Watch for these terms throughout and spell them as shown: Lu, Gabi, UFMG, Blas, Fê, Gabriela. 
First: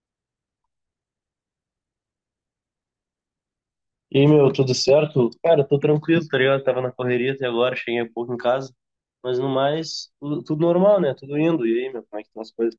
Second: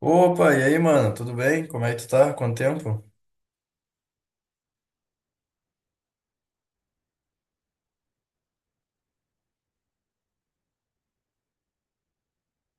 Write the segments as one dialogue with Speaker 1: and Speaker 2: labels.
Speaker 1: Opa, e aí, mano? Tudo bem? Como é que tu tá? Quanto tempo?
Speaker 2: E aí, meu, tudo certo? Cara, tô tranquilo, tá ligado? Tava na correria até agora, cheguei há pouco em casa. Mas no mais, tudo normal, né? Tudo indo. E aí, meu, como é que estão as coisas?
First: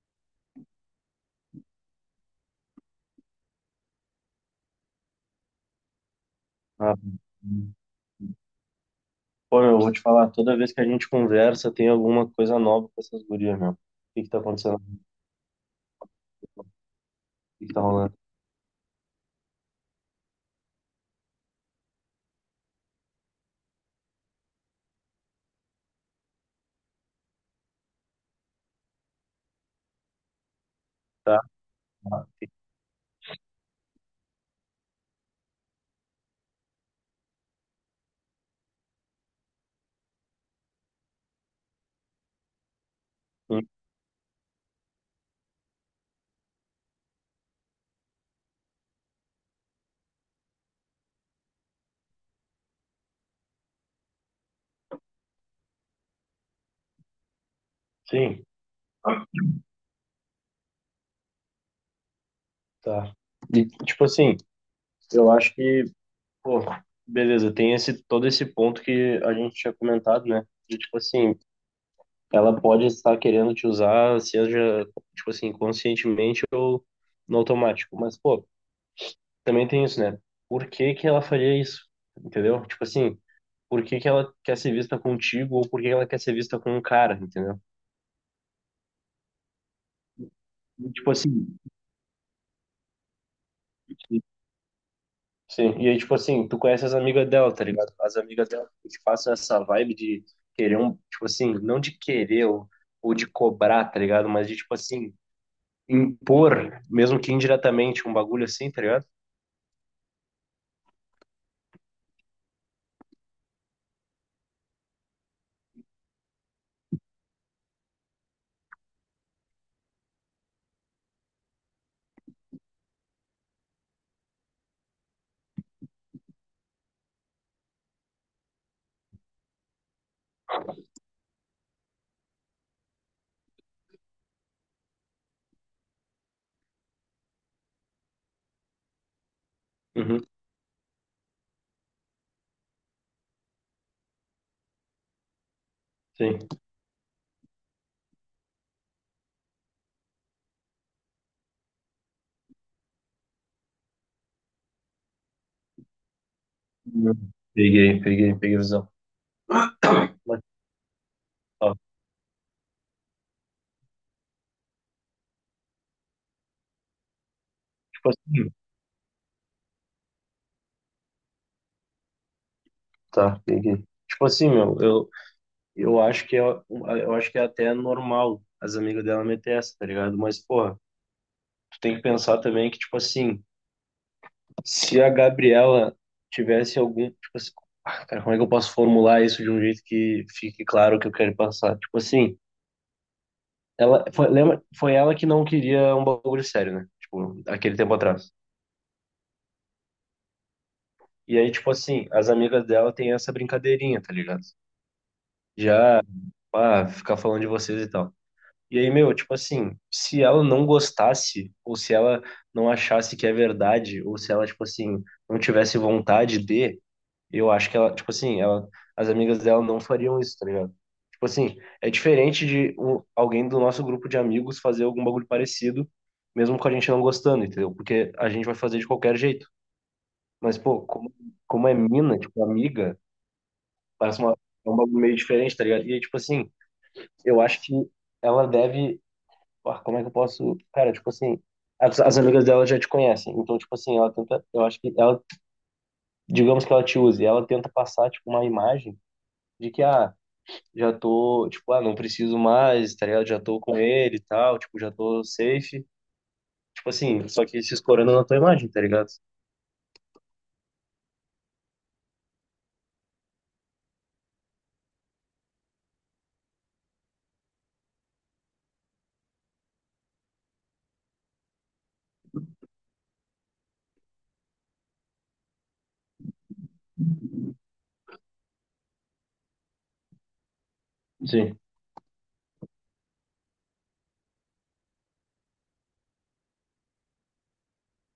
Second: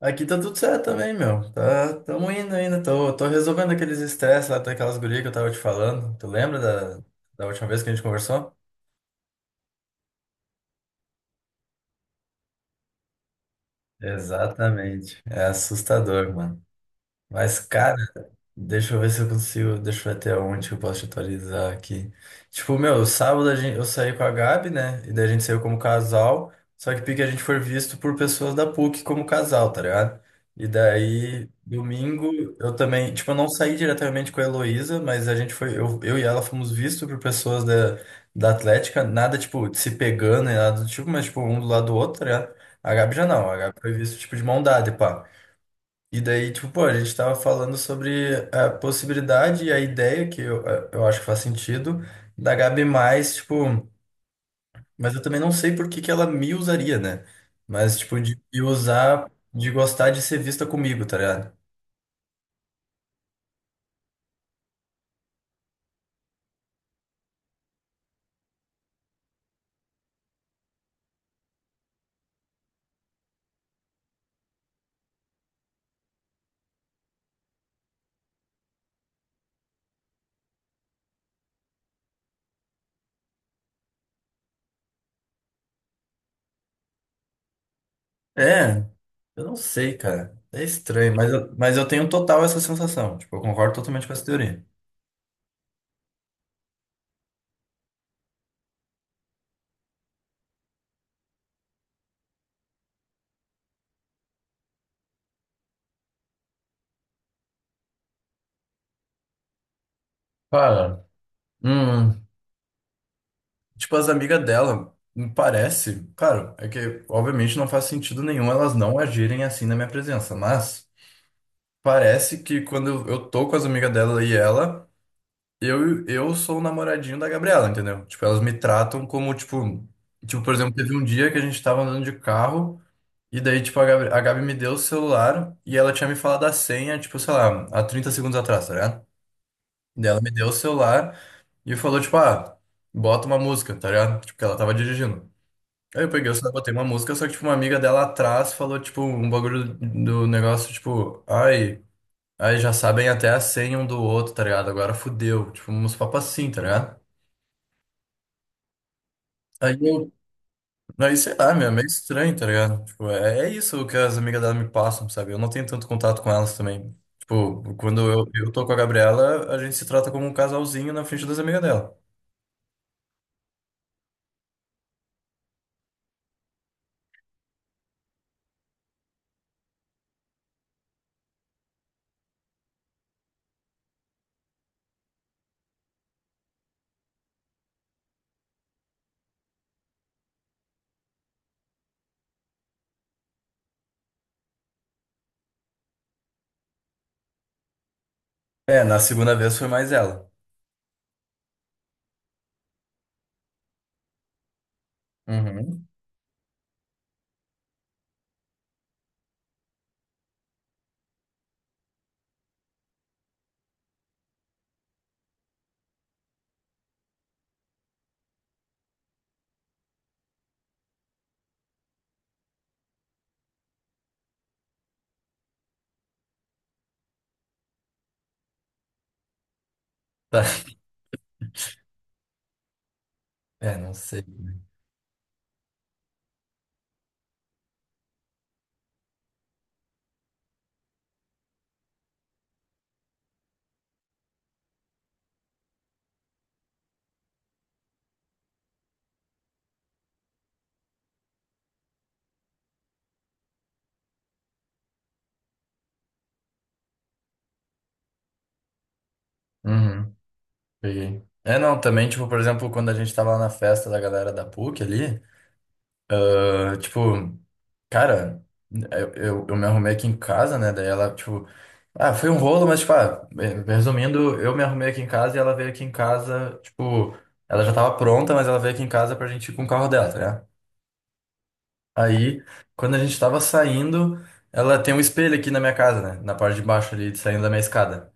Speaker 1: Aqui tá tudo certo também, meu. Tá, tamo indo ainda. Tô resolvendo aqueles estresses lá daquelas gurias que eu tava te falando. Tu lembra
Speaker 2: Ah,
Speaker 1: da, da última vez que a gente conversou?
Speaker 2: pô, meu, eu vou te falar, toda vez que a gente conversa, tem alguma coisa nova com essas gurias, meu. O que que tá acontecendo? O
Speaker 1: Exatamente. É assustador, mano. Mas,
Speaker 2: que que tá
Speaker 1: cara,
Speaker 2: rolando?
Speaker 1: deixa eu ver se eu consigo. Deixa eu ver até onde que eu posso te atualizar aqui. Tipo, meu, sábado a gente, eu saí com a Gabi, né? E daí a gente saiu como casal. Só que pique a gente foi visto por pessoas da PUC como casal, tá ligado? E
Speaker 2: Tá.
Speaker 1: daí, domingo, eu também. Tipo, eu não saí diretamente com a Heloísa, mas a gente foi. Eu e ela fomos vistos por pessoas da, da Atlética. Nada, tipo, de se pegando e nada do tipo, mas, tipo, um do lado do outro, tá ligado? A Gabi já não. A
Speaker 2: Hum,
Speaker 1: Gabi foi visto, tipo, de mão dada, e pá. E daí, tipo, pô, a gente tava falando sobre a possibilidade e a ideia, que eu acho que faz sentido, da Gabi mais, tipo, mas eu também não sei por que que ela me usaria, né? Mas, tipo, de
Speaker 2: sim,
Speaker 1: me usar, de gostar de ser vista comigo, tá ligado?
Speaker 2: tá. E, tipo assim, eu acho que, pô, beleza, tem esse, todo esse ponto que a gente tinha comentado, né? De, tipo assim, ela pode estar querendo te usar, seja, tipo assim, conscientemente ou no automático. Mas, pô, também tem isso, né? Por que que ela faria isso? Entendeu? Tipo assim, por que que ela quer ser vista contigo ou por que ela quer ser vista com um cara, entendeu?
Speaker 1: É, eu não sei, cara. É
Speaker 2: E, tipo
Speaker 1: estranho, mas
Speaker 2: assim,
Speaker 1: eu, mas eu tenho total essa sensação. Tipo, eu concordo totalmente com essa teoria.
Speaker 2: sim. E aí, tipo assim, tu conhece as amigas dela, tá ligado? As amigas dela te passam essa vibe de querer um, tipo assim, não de querer ou de cobrar, tá ligado? Mas de, tipo assim, impor, mesmo que indiretamente, um bagulho assim, tá ligado?
Speaker 1: Cara, hum, tipo, as amigas dela, me parece, claro, é que obviamente não faz sentido nenhum elas não agirem assim na minha presença, mas. Parece que quando eu tô com as amigas dela e ela, eu sou o namoradinho da Gabriela, entendeu? Tipo, elas me tratam como, tipo, tipo, por exemplo, teve um dia que a gente tava andando de carro, e daí, tipo, a Gabi me deu o celular e ela tinha me falado a senha, tipo, sei lá, há 30 segundos atrás, tá ligado? Daí ela
Speaker 2: Uhum,
Speaker 1: me deu o celular e falou, tipo, ah, bota uma música, tá ligado? Tipo, que ela tava dirigindo. Aí eu peguei o
Speaker 2: sim.
Speaker 1: celular, botei uma música, só que, tipo, uma amiga dela atrás falou, tipo, um bagulho do negócio, tipo, ai. Aí já sabem até a senha um do outro, tá ligado? Agora fudeu. Tipo, uns papos assim, tá ligado?
Speaker 2: Hum. Peguei, peguei, peguei a visão.
Speaker 1: Aí eu.
Speaker 2: Mas,
Speaker 1: Aí sei lá, meu, é
Speaker 2: ó,
Speaker 1: meio estranho, tá ligado? Tipo, é isso que as amigas dela me passam, sabe? Eu não tenho tanto contato com elas também. Tipo, quando
Speaker 2: tipo
Speaker 1: eu,
Speaker 2: assim,
Speaker 1: eu tô com a Gabriela, a gente se trata como um casalzinho na frente das amigas dela.
Speaker 2: tá, peguei. Tipo assim, meu, eu acho que é, eu acho que é até normal as amigas dela meter essa, tá ligado? Mas, porra, tu tem que pensar também que, tipo assim, se a Gabriela tivesse algum, tipo assim, ah, cara, como é que eu posso formular isso de um jeito que fique claro o que eu quero passar? Tipo assim, ela, foi, lembra, foi ela que não queria um bagulho sério, né? Tipo, aquele tempo atrás.
Speaker 1: É, na segunda vez foi mais ela.
Speaker 2: E aí, tipo assim, as amigas dela têm essa brincadeirinha, tá ligado?
Speaker 1: Uhum.
Speaker 2: Já ah, ficar falando de vocês e tal. E aí, meu, tipo assim, se ela não gostasse, ou se ela não achasse que é verdade, ou se ela, tipo assim, não tivesse vontade de, eu acho que ela, tipo assim, ela, as amigas dela não fariam isso, tá ligado? Tipo assim, é diferente de um- alguém do nosso grupo de amigos fazer algum bagulho parecido, mesmo com a gente não gostando, entendeu? Porque a gente vai fazer de qualquer jeito.
Speaker 1: Tá.
Speaker 2: Mas, pô, como é mina, tipo, amiga,
Speaker 1: É, não
Speaker 2: parece
Speaker 1: sei.
Speaker 2: uma, é um bagulho meio diferente, tá ligado? E aí, tipo assim eu acho que ela deve. Ah, como é que eu posso. Cara, tipo assim. As amigas dela já te conhecem. Então, tipo assim, ela tenta. Eu acho que ela. Digamos que ela te use. Ela tenta passar, tipo, uma imagem de que, ah, já tô. Tipo, ah, não preciso mais, tá ligado? Já tô com ele e tal. Tipo, já tô safe. Tipo assim, só que se escorando na tua imagem, tá ligado?
Speaker 1: Uhum. Peguei. É, não, também, tipo, por exemplo, quando a gente tava lá na festa da galera da PUC ali, ah, tipo. Cara, eu me arrumei aqui em casa, né? Daí ela, tipo, ah, foi um rolo, mas, tipo, ah, resumindo, eu me arrumei aqui em casa e ela veio aqui em casa, tipo, ela já tava pronta, mas ela veio aqui em casa pra gente ir com o carro dela, tá ligado?
Speaker 2: Sim.
Speaker 1: Aí, quando a gente tava saindo, ela tem um espelho aqui na minha casa, né? Na parte de baixo ali, saindo da minha escada.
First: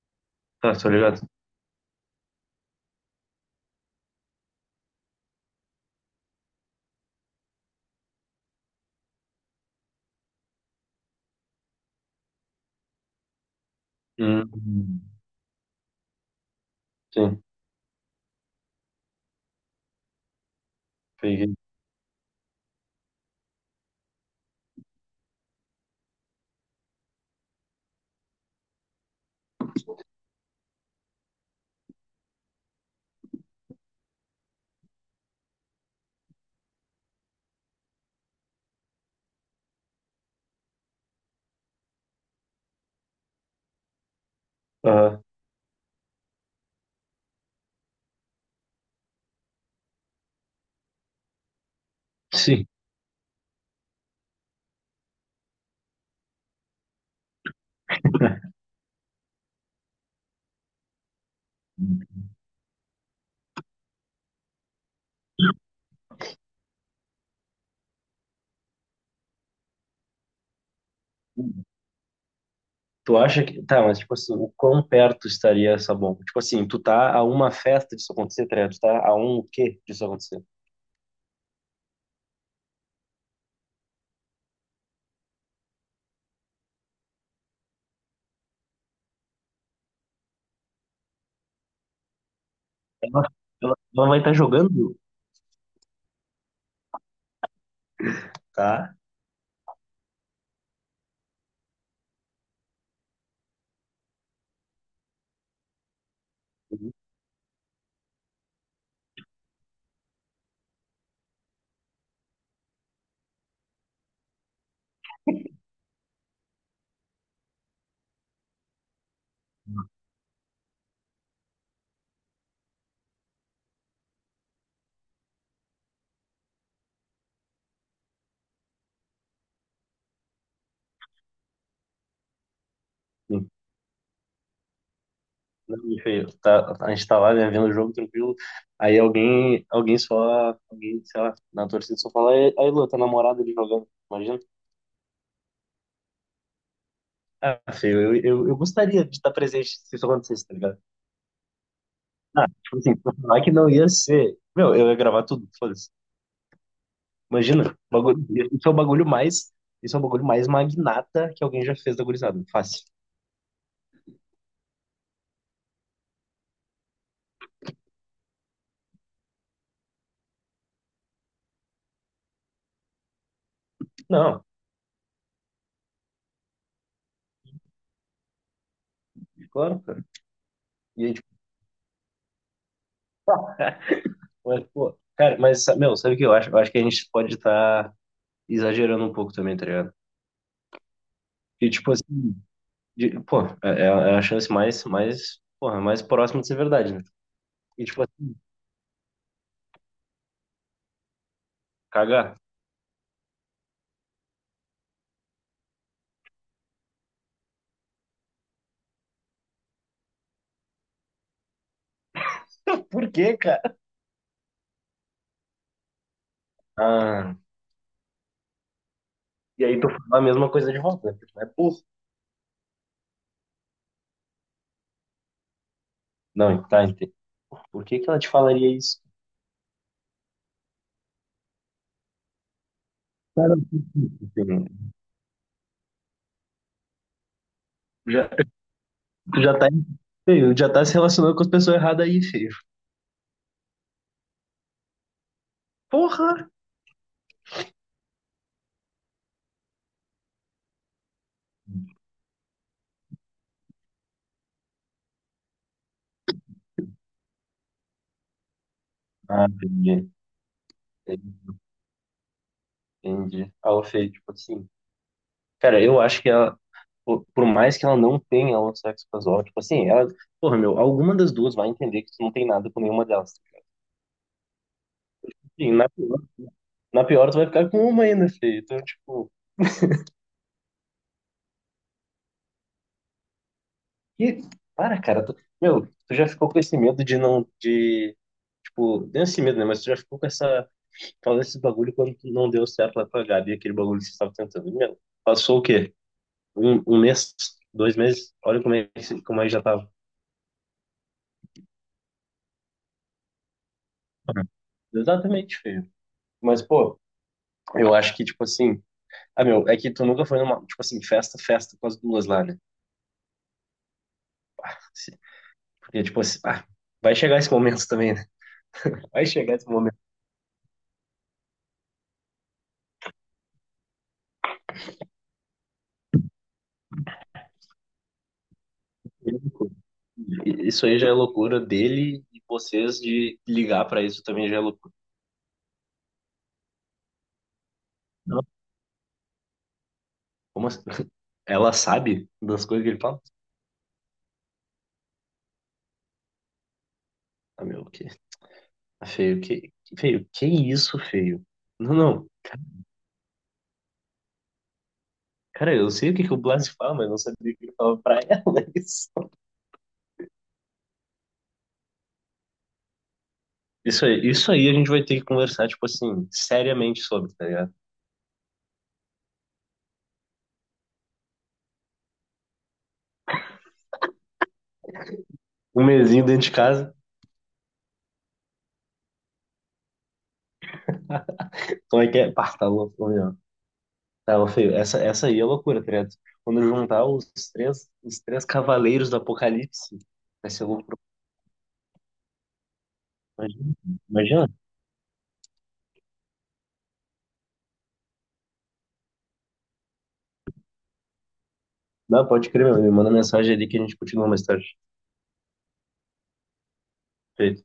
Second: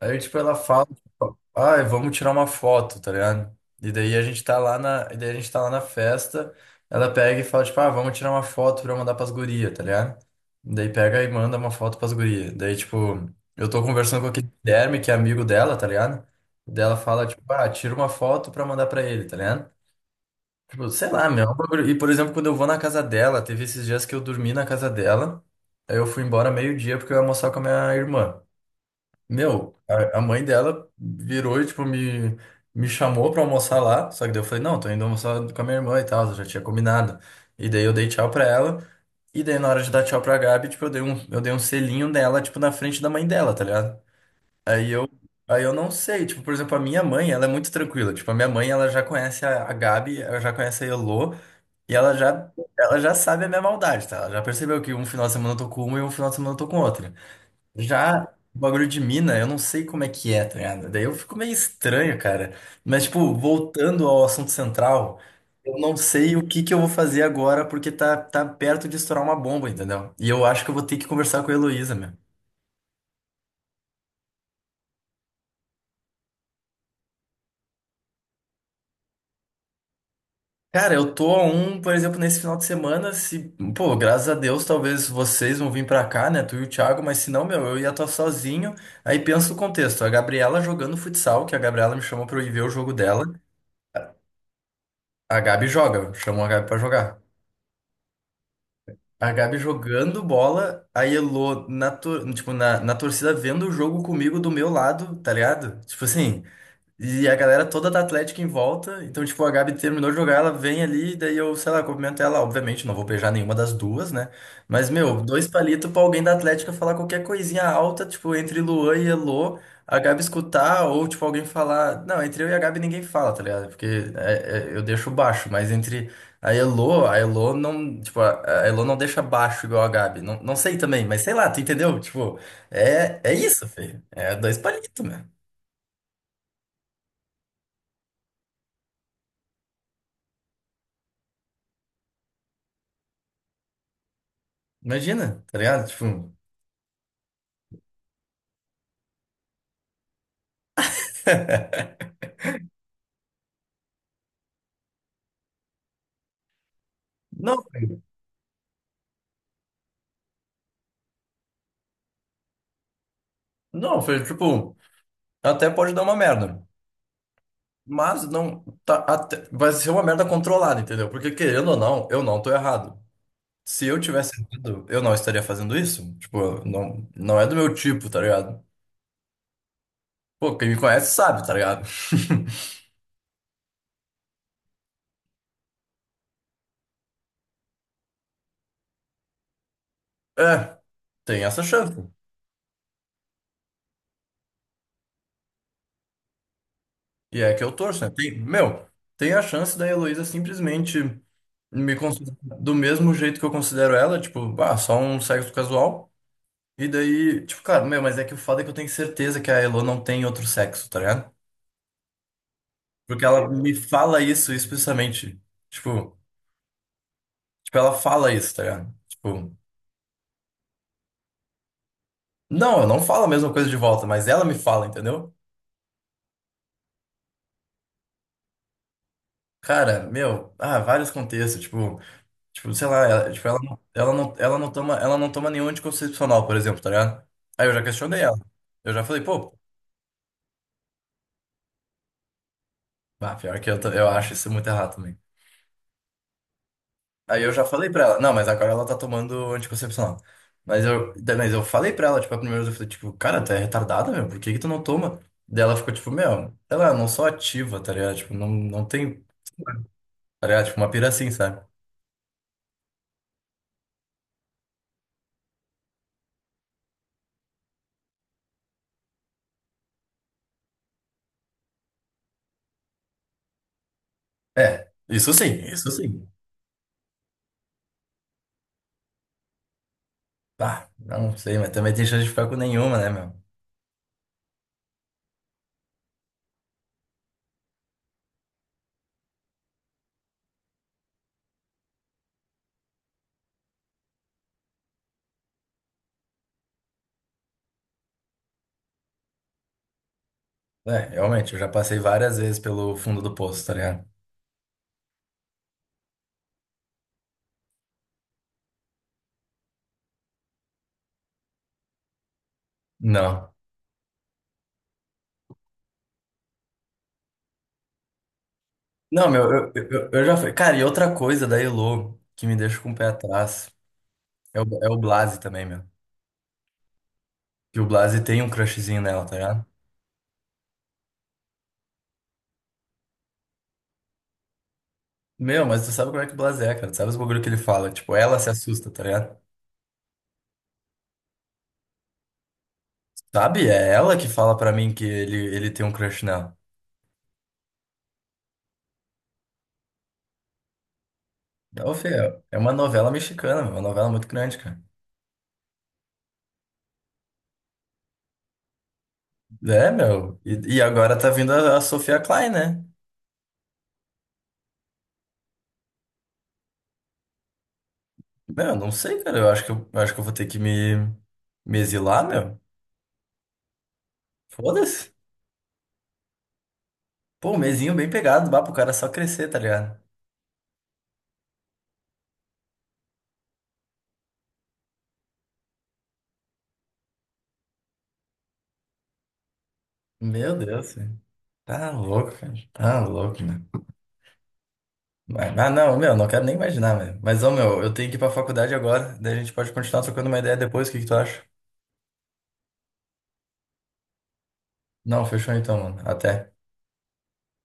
Speaker 1: Aí, tipo, ela
Speaker 2: Tá,
Speaker 1: fala,
Speaker 2: tô ligado.
Speaker 1: tipo, ai, vamos tirar uma foto, tá ligado? E daí a gente tá lá na, e daí a gente tá lá na festa, ela pega e fala, tipo, ah, vamos tirar uma foto pra eu mandar pras gurias, tá ligado? Daí pega e manda uma foto pras gurias. Daí, tipo, eu tô conversando com aquele Guilherme,
Speaker 2: Hum,
Speaker 1: que é amigo dela, tá ligado? Daí ela fala, tipo,
Speaker 2: sim,
Speaker 1: ah, tira uma foto pra mandar pra ele, tá ligado? Tipo, sei lá, meu. É um
Speaker 2: peguei.
Speaker 1: bagulho- e, por exemplo, quando eu vou na casa dela, teve esses dias que eu dormi na casa dela, aí eu fui embora meio-dia porque eu ia almoçar com a minha irmã. Meu, a mãe dela virou e, tipo, me chamou pra almoçar lá. Só que daí eu falei, não, tô indo almoçar com a minha irmã e tal, eu já tinha combinado. E daí eu dei tchau pra ela. E daí na hora de dar tchau pra Gabi, tipo, eu dei um selinho nela, tipo, na frente da mãe dela, tá ligado? Aí eu,
Speaker 2: Aham.
Speaker 1: aí eu não sei, tipo, por exemplo, a minha mãe, ela é muito tranquila. Tipo, a minha mãe, ela já conhece a Gabi, ela já conhece a Elô, e ela já,
Speaker 2: Sim.
Speaker 1: ela já sabe a minha maldade, tá? Ela já percebeu que um final de semana eu tô com uma e um final de semana eu tô com outra. Já o bagulho de mina, eu não sei como é que é, tá ligado? Daí eu fico meio estranho, cara. Mas, tipo, voltando ao assunto central, eu não sei o que que eu vou fazer agora porque tá perto de estourar uma bomba, entendeu? E eu acho que eu vou ter que conversar com a Heloísa, meu.
Speaker 2: Tu acha que. Tá, mas tipo assim, o quão perto estaria essa bomba? Tipo assim, tu tá a uma festa disso acontecer, tá ligado? Tu tá a um o quê disso acontecer?
Speaker 1: Cara, eu tô a um, por exemplo, nesse final de semana, se, pô, graças a Deus, talvez vocês vão vir pra cá, né, tu e o Thiago, mas se não, meu, eu ia estar sozinho. Aí pensa o contexto, a Gabriela jogando futsal, que a Gabriela me chamou pra eu ir ver o jogo dela.
Speaker 2: Ela, ela vai estar jogando,
Speaker 1: A Gabi joga, chamou a Gabi pra jogar.
Speaker 2: tá?
Speaker 1: A Gabi jogando bola, a Elô na, tor- tipo, na, na torcida vendo o jogo comigo do meu lado, tá ligado? Tipo assim,
Speaker 2: Sim.
Speaker 1: e a galera toda da Atlética em volta. Então, tipo, a Gabi terminou de jogar, ela vem ali, daí eu, sei lá, cumprimento ela. Obviamente, não vou beijar nenhuma das duas, né? Mas, meu, dois palitos pra alguém da Atlética falar qualquer coisinha alta, tipo, entre Luan e Elô, a Gabi escutar, ou, tipo, alguém falar. Não, entre eu e a Gabi ninguém fala, tá ligado? Porque eu deixo baixo, mas entre a Elô não. Tipo, a Elô não deixa baixo igual a Gabi. Não, não sei também, mas sei lá, tu entendeu? Tipo, é isso, filho. É dois palitos,
Speaker 2: Não, me feio. Tá, a gente tá lá, né, vendo o jogo tranquilo. Aí alguém, alguém só, alguém, sei lá, na torcida só fala, aí, aí, Lu, tá namorado ali jogando, imagina?
Speaker 1: imagina, tá ligado? Tipo,
Speaker 2: Ah, feio, eu gostaria de estar presente se isso acontecesse, tá ligado? Ah, tipo assim, pra falar que não ia ser. Meu, eu ia gravar tudo, foda-se.
Speaker 1: não,
Speaker 2: Imagina,
Speaker 1: velho.
Speaker 2: bagulho, isso é o bagulho mais magnata que alguém já fez da gurizada. Fácil.
Speaker 1: Não, foi tipo, até pode dar uma merda. Mas não, tá, até- vai ser uma merda controlada, entendeu? Porque querendo ou não, eu não tô errado. Se eu tivesse
Speaker 2: Não,
Speaker 1: errado, eu não estaria fazendo isso. Tipo, não, não é do meu tipo, tá ligado?
Speaker 2: claro, cara.
Speaker 1: Pô, quem me
Speaker 2: E
Speaker 1: conhece
Speaker 2: aí, tipo,
Speaker 1: sabe, tá ligado?
Speaker 2: mas, pô, cara, mas, sa- meu, sabe o que eu acho? Eu acho que a gente pode estar exagerando um pouco também, tá ligado?
Speaker 1: É, tem essa
Speaker 2: E, tipo,
Speaker 1: chance.
Speaker 2: assim, de- pô, é, é a chance mais, porra, mais próxima de ser verdade, né?
Speaker 1: E é que eu
Speaker 2: E,
Speaker 1: torço,
Speaker 2: tipo,
Speaker 1: né?
Speaker 2: assim,
Speaker 1: Tem, meu, tem a chance da Heloísa simplesmente me
Speaker 2: cagar.
Speaker 1: considerar do mesmo jeito que eu considero ela, tipo, ah, só um sexo casual. E daí, tipo, cara, meu, mas é que o foda é que eu tenho certeza que a Elo não tem outro sexo, tá ligado?
Speaker 2: Por
Speaker 1: Porque
Speaker 2: quê,
Speaker 1: ela me
Speaker 2: cara?
Speaker 1: fala isso explicitamente. Tipo,
Speaker 2: Ah,
Speaker 1: tipo, ela fala isso, tá ligado? Tipo,
Speaker 2: e aí tu fala a mesma coisa de volta, né? Porque tu é burro.
Speaker 1: não, eu não falo a mesma coisa de volta, mas ela me fala, entendeu?
Speaker 2: Não, tá, entendi. Por que que ela te falaria isso?
Speaker 1: Cara, meu, ah, vários contextos, tipo, sei lá,
Speaker 2: Cara,
Speaker 1: ela
Speaker 2: enfim,
Speaker 1: não toma, nenhum anticoncepcional, por exemplo, tá ligado? Aí eu já questionei
Speaker 2: já,
Speaker 1: ela. Eu já falei,
Speaker 2: tu
Speaker 1: pô,
Speaker 2: já tá, feio, já tá se relacionando com as pessoas erradas aí, feio.
Speaker 1: ah, pior que eu, tô- eu acho isso muito errado também.
Speaker 2: Porra!
Speaker 1: Aí eu já falei pra ela, não, mas agora ela tá tomando anticoncepcional. Mas eu falei pra ela, tipo, a primeira vez eu falei, tipo, cara, tu é retardada, meu, por que que tu não toma? Daí ela ficou, tipo, meu, ela não sou ativa, tá ligado? Tipo, não, não tem,
Speaker 2: Ah, entendi.
Speaker 1: tá ligado? Tipo, uma pira assim, sabe?
Speaker 2: Entendi. Ah, ô, Fê, tipo assim, cara, eu acho que ela, por mais que ela não tenha o sexo casual, tipo assim, ela, porra, meu, alguma das duas vai entender que tu não tem nada com nenhuma delas.
Speaker 1: É, isso sim,
Speaker 2: E
Speaker 1: isso sim.
Speaker 2: na pior tu vai ficar com uma ainda, Fê. Então, tipo,
Speaker 1: Ah, não sei, mas também tem chance de ficar com nenhuma, né, meu?
Speaker 2: que, para, cara, tu, meu, tu já ficou com esse medo de não, de, tipo, não esse medo, né, mas tu já ficou com essa Fala esse bagulho quando não deu certo lá com a Gabi, aquele bagulho que você estava tentando. Meu, passou o quê? Um mês? 2 meses? Olha como é que já tava.
Speaker 1: É, realmente, eu já passei várias vezes pelo fundo do poço, tá ligado?
Speaker 2: Uhum. Exatamente, feio. Mas, pô, eu acho que, tipo assim. Ah, meu, é que tu nunca foi numa, tipo assim, festa, festa com as duas lá, né?
Speaker 1: Não.
Speaker 2: Se- Porque, tipo assim, ah, vai chegar esse momento também, né? Vai
Speaker 1: Não, meu,
Speaker 2: chegar esse
Speaker 1: eu, eu,
Speaker 2: momento.
Speaker 1: eu eu já fui. Cara, e outra coisa da Elo que me deixa com o pé atrás é o Blase também, meu. Que o Blase tem um crushzinho nela, tá ligado?
Speaker 2: E- Isso aí já é loucura dele e vocês de ligar pra isso também já é loucura.
Speaker 1: Meu, mas tu sabe como é que o Blase é, cara. Tu sabe os bagulho que ele fala. Tipo, ela
Speaker 2: Não,
Speaker 1: se assusta, tá ligado?
Speaker 2: como assim? Ela sabe das coisas que ele fala?
Speaker 1: Sabe? É ela que fala pra mim que ele tem um crush nela.
Speaker 2: Ah, meu, o quê? Feio, que, feio, que isso, feio?
Speaker 1: Então,
Speaker 2: Não,
Speaker 1: Fê,
Speaker 2: não.
Speaker 1: é uma novela mexicana, meu, uma novela muito grande, cara.
Speaker 2: Cara, eu sei o que que o Blas fala, mas não sabia o que ele falava pra ela. Isso.
Speaker 1: É, meu. E agora tá vindo a Sofia Klein, né?
Speaker 2: Isso aí a gente vai ter que conversar, tipo assim, seriamente sobre, tá ligado?
Speaker 1: Meu, não sei, cara. Eu acho que eu vou ter que me exilar, meu. Foda-se.
Speaker 2: Um mesinho dentro de casa,
Speaker 1: Pô, um mesinho bem pegado, bah, pro cara só crescer, tá ligado?
Speaker 2: como é que é? Pá, tá louco, ô, meu. Tá, ô, feio, essa aí é loucura, tá ligado? Quando eu juntar os três cavaleiros do Apocalipse, vai
Speaker 1: Meu
Speaker 2: ser
Speaker 1: Deus,
Speaker 2: loucura.
Speaker 1: velho. Tá louco, cara. Tá louco, meu.
Speaker 2: Imagina, imagina.
Speaker 1: Mas- ah, não, meu, não quero nem imaginar, velho. Mas, ô, meu, eu tenho que ir pra faculdade agora, daí a gente pode continuar trocando uma ideia depois, o que que tu acha?
Speaker 2: Não, pode crer, meu. Me manda mensagem ali que a gente continua mais tarde.
Speaker 1: Não, fechou então, mano. Até.
Speaker 2: Feio.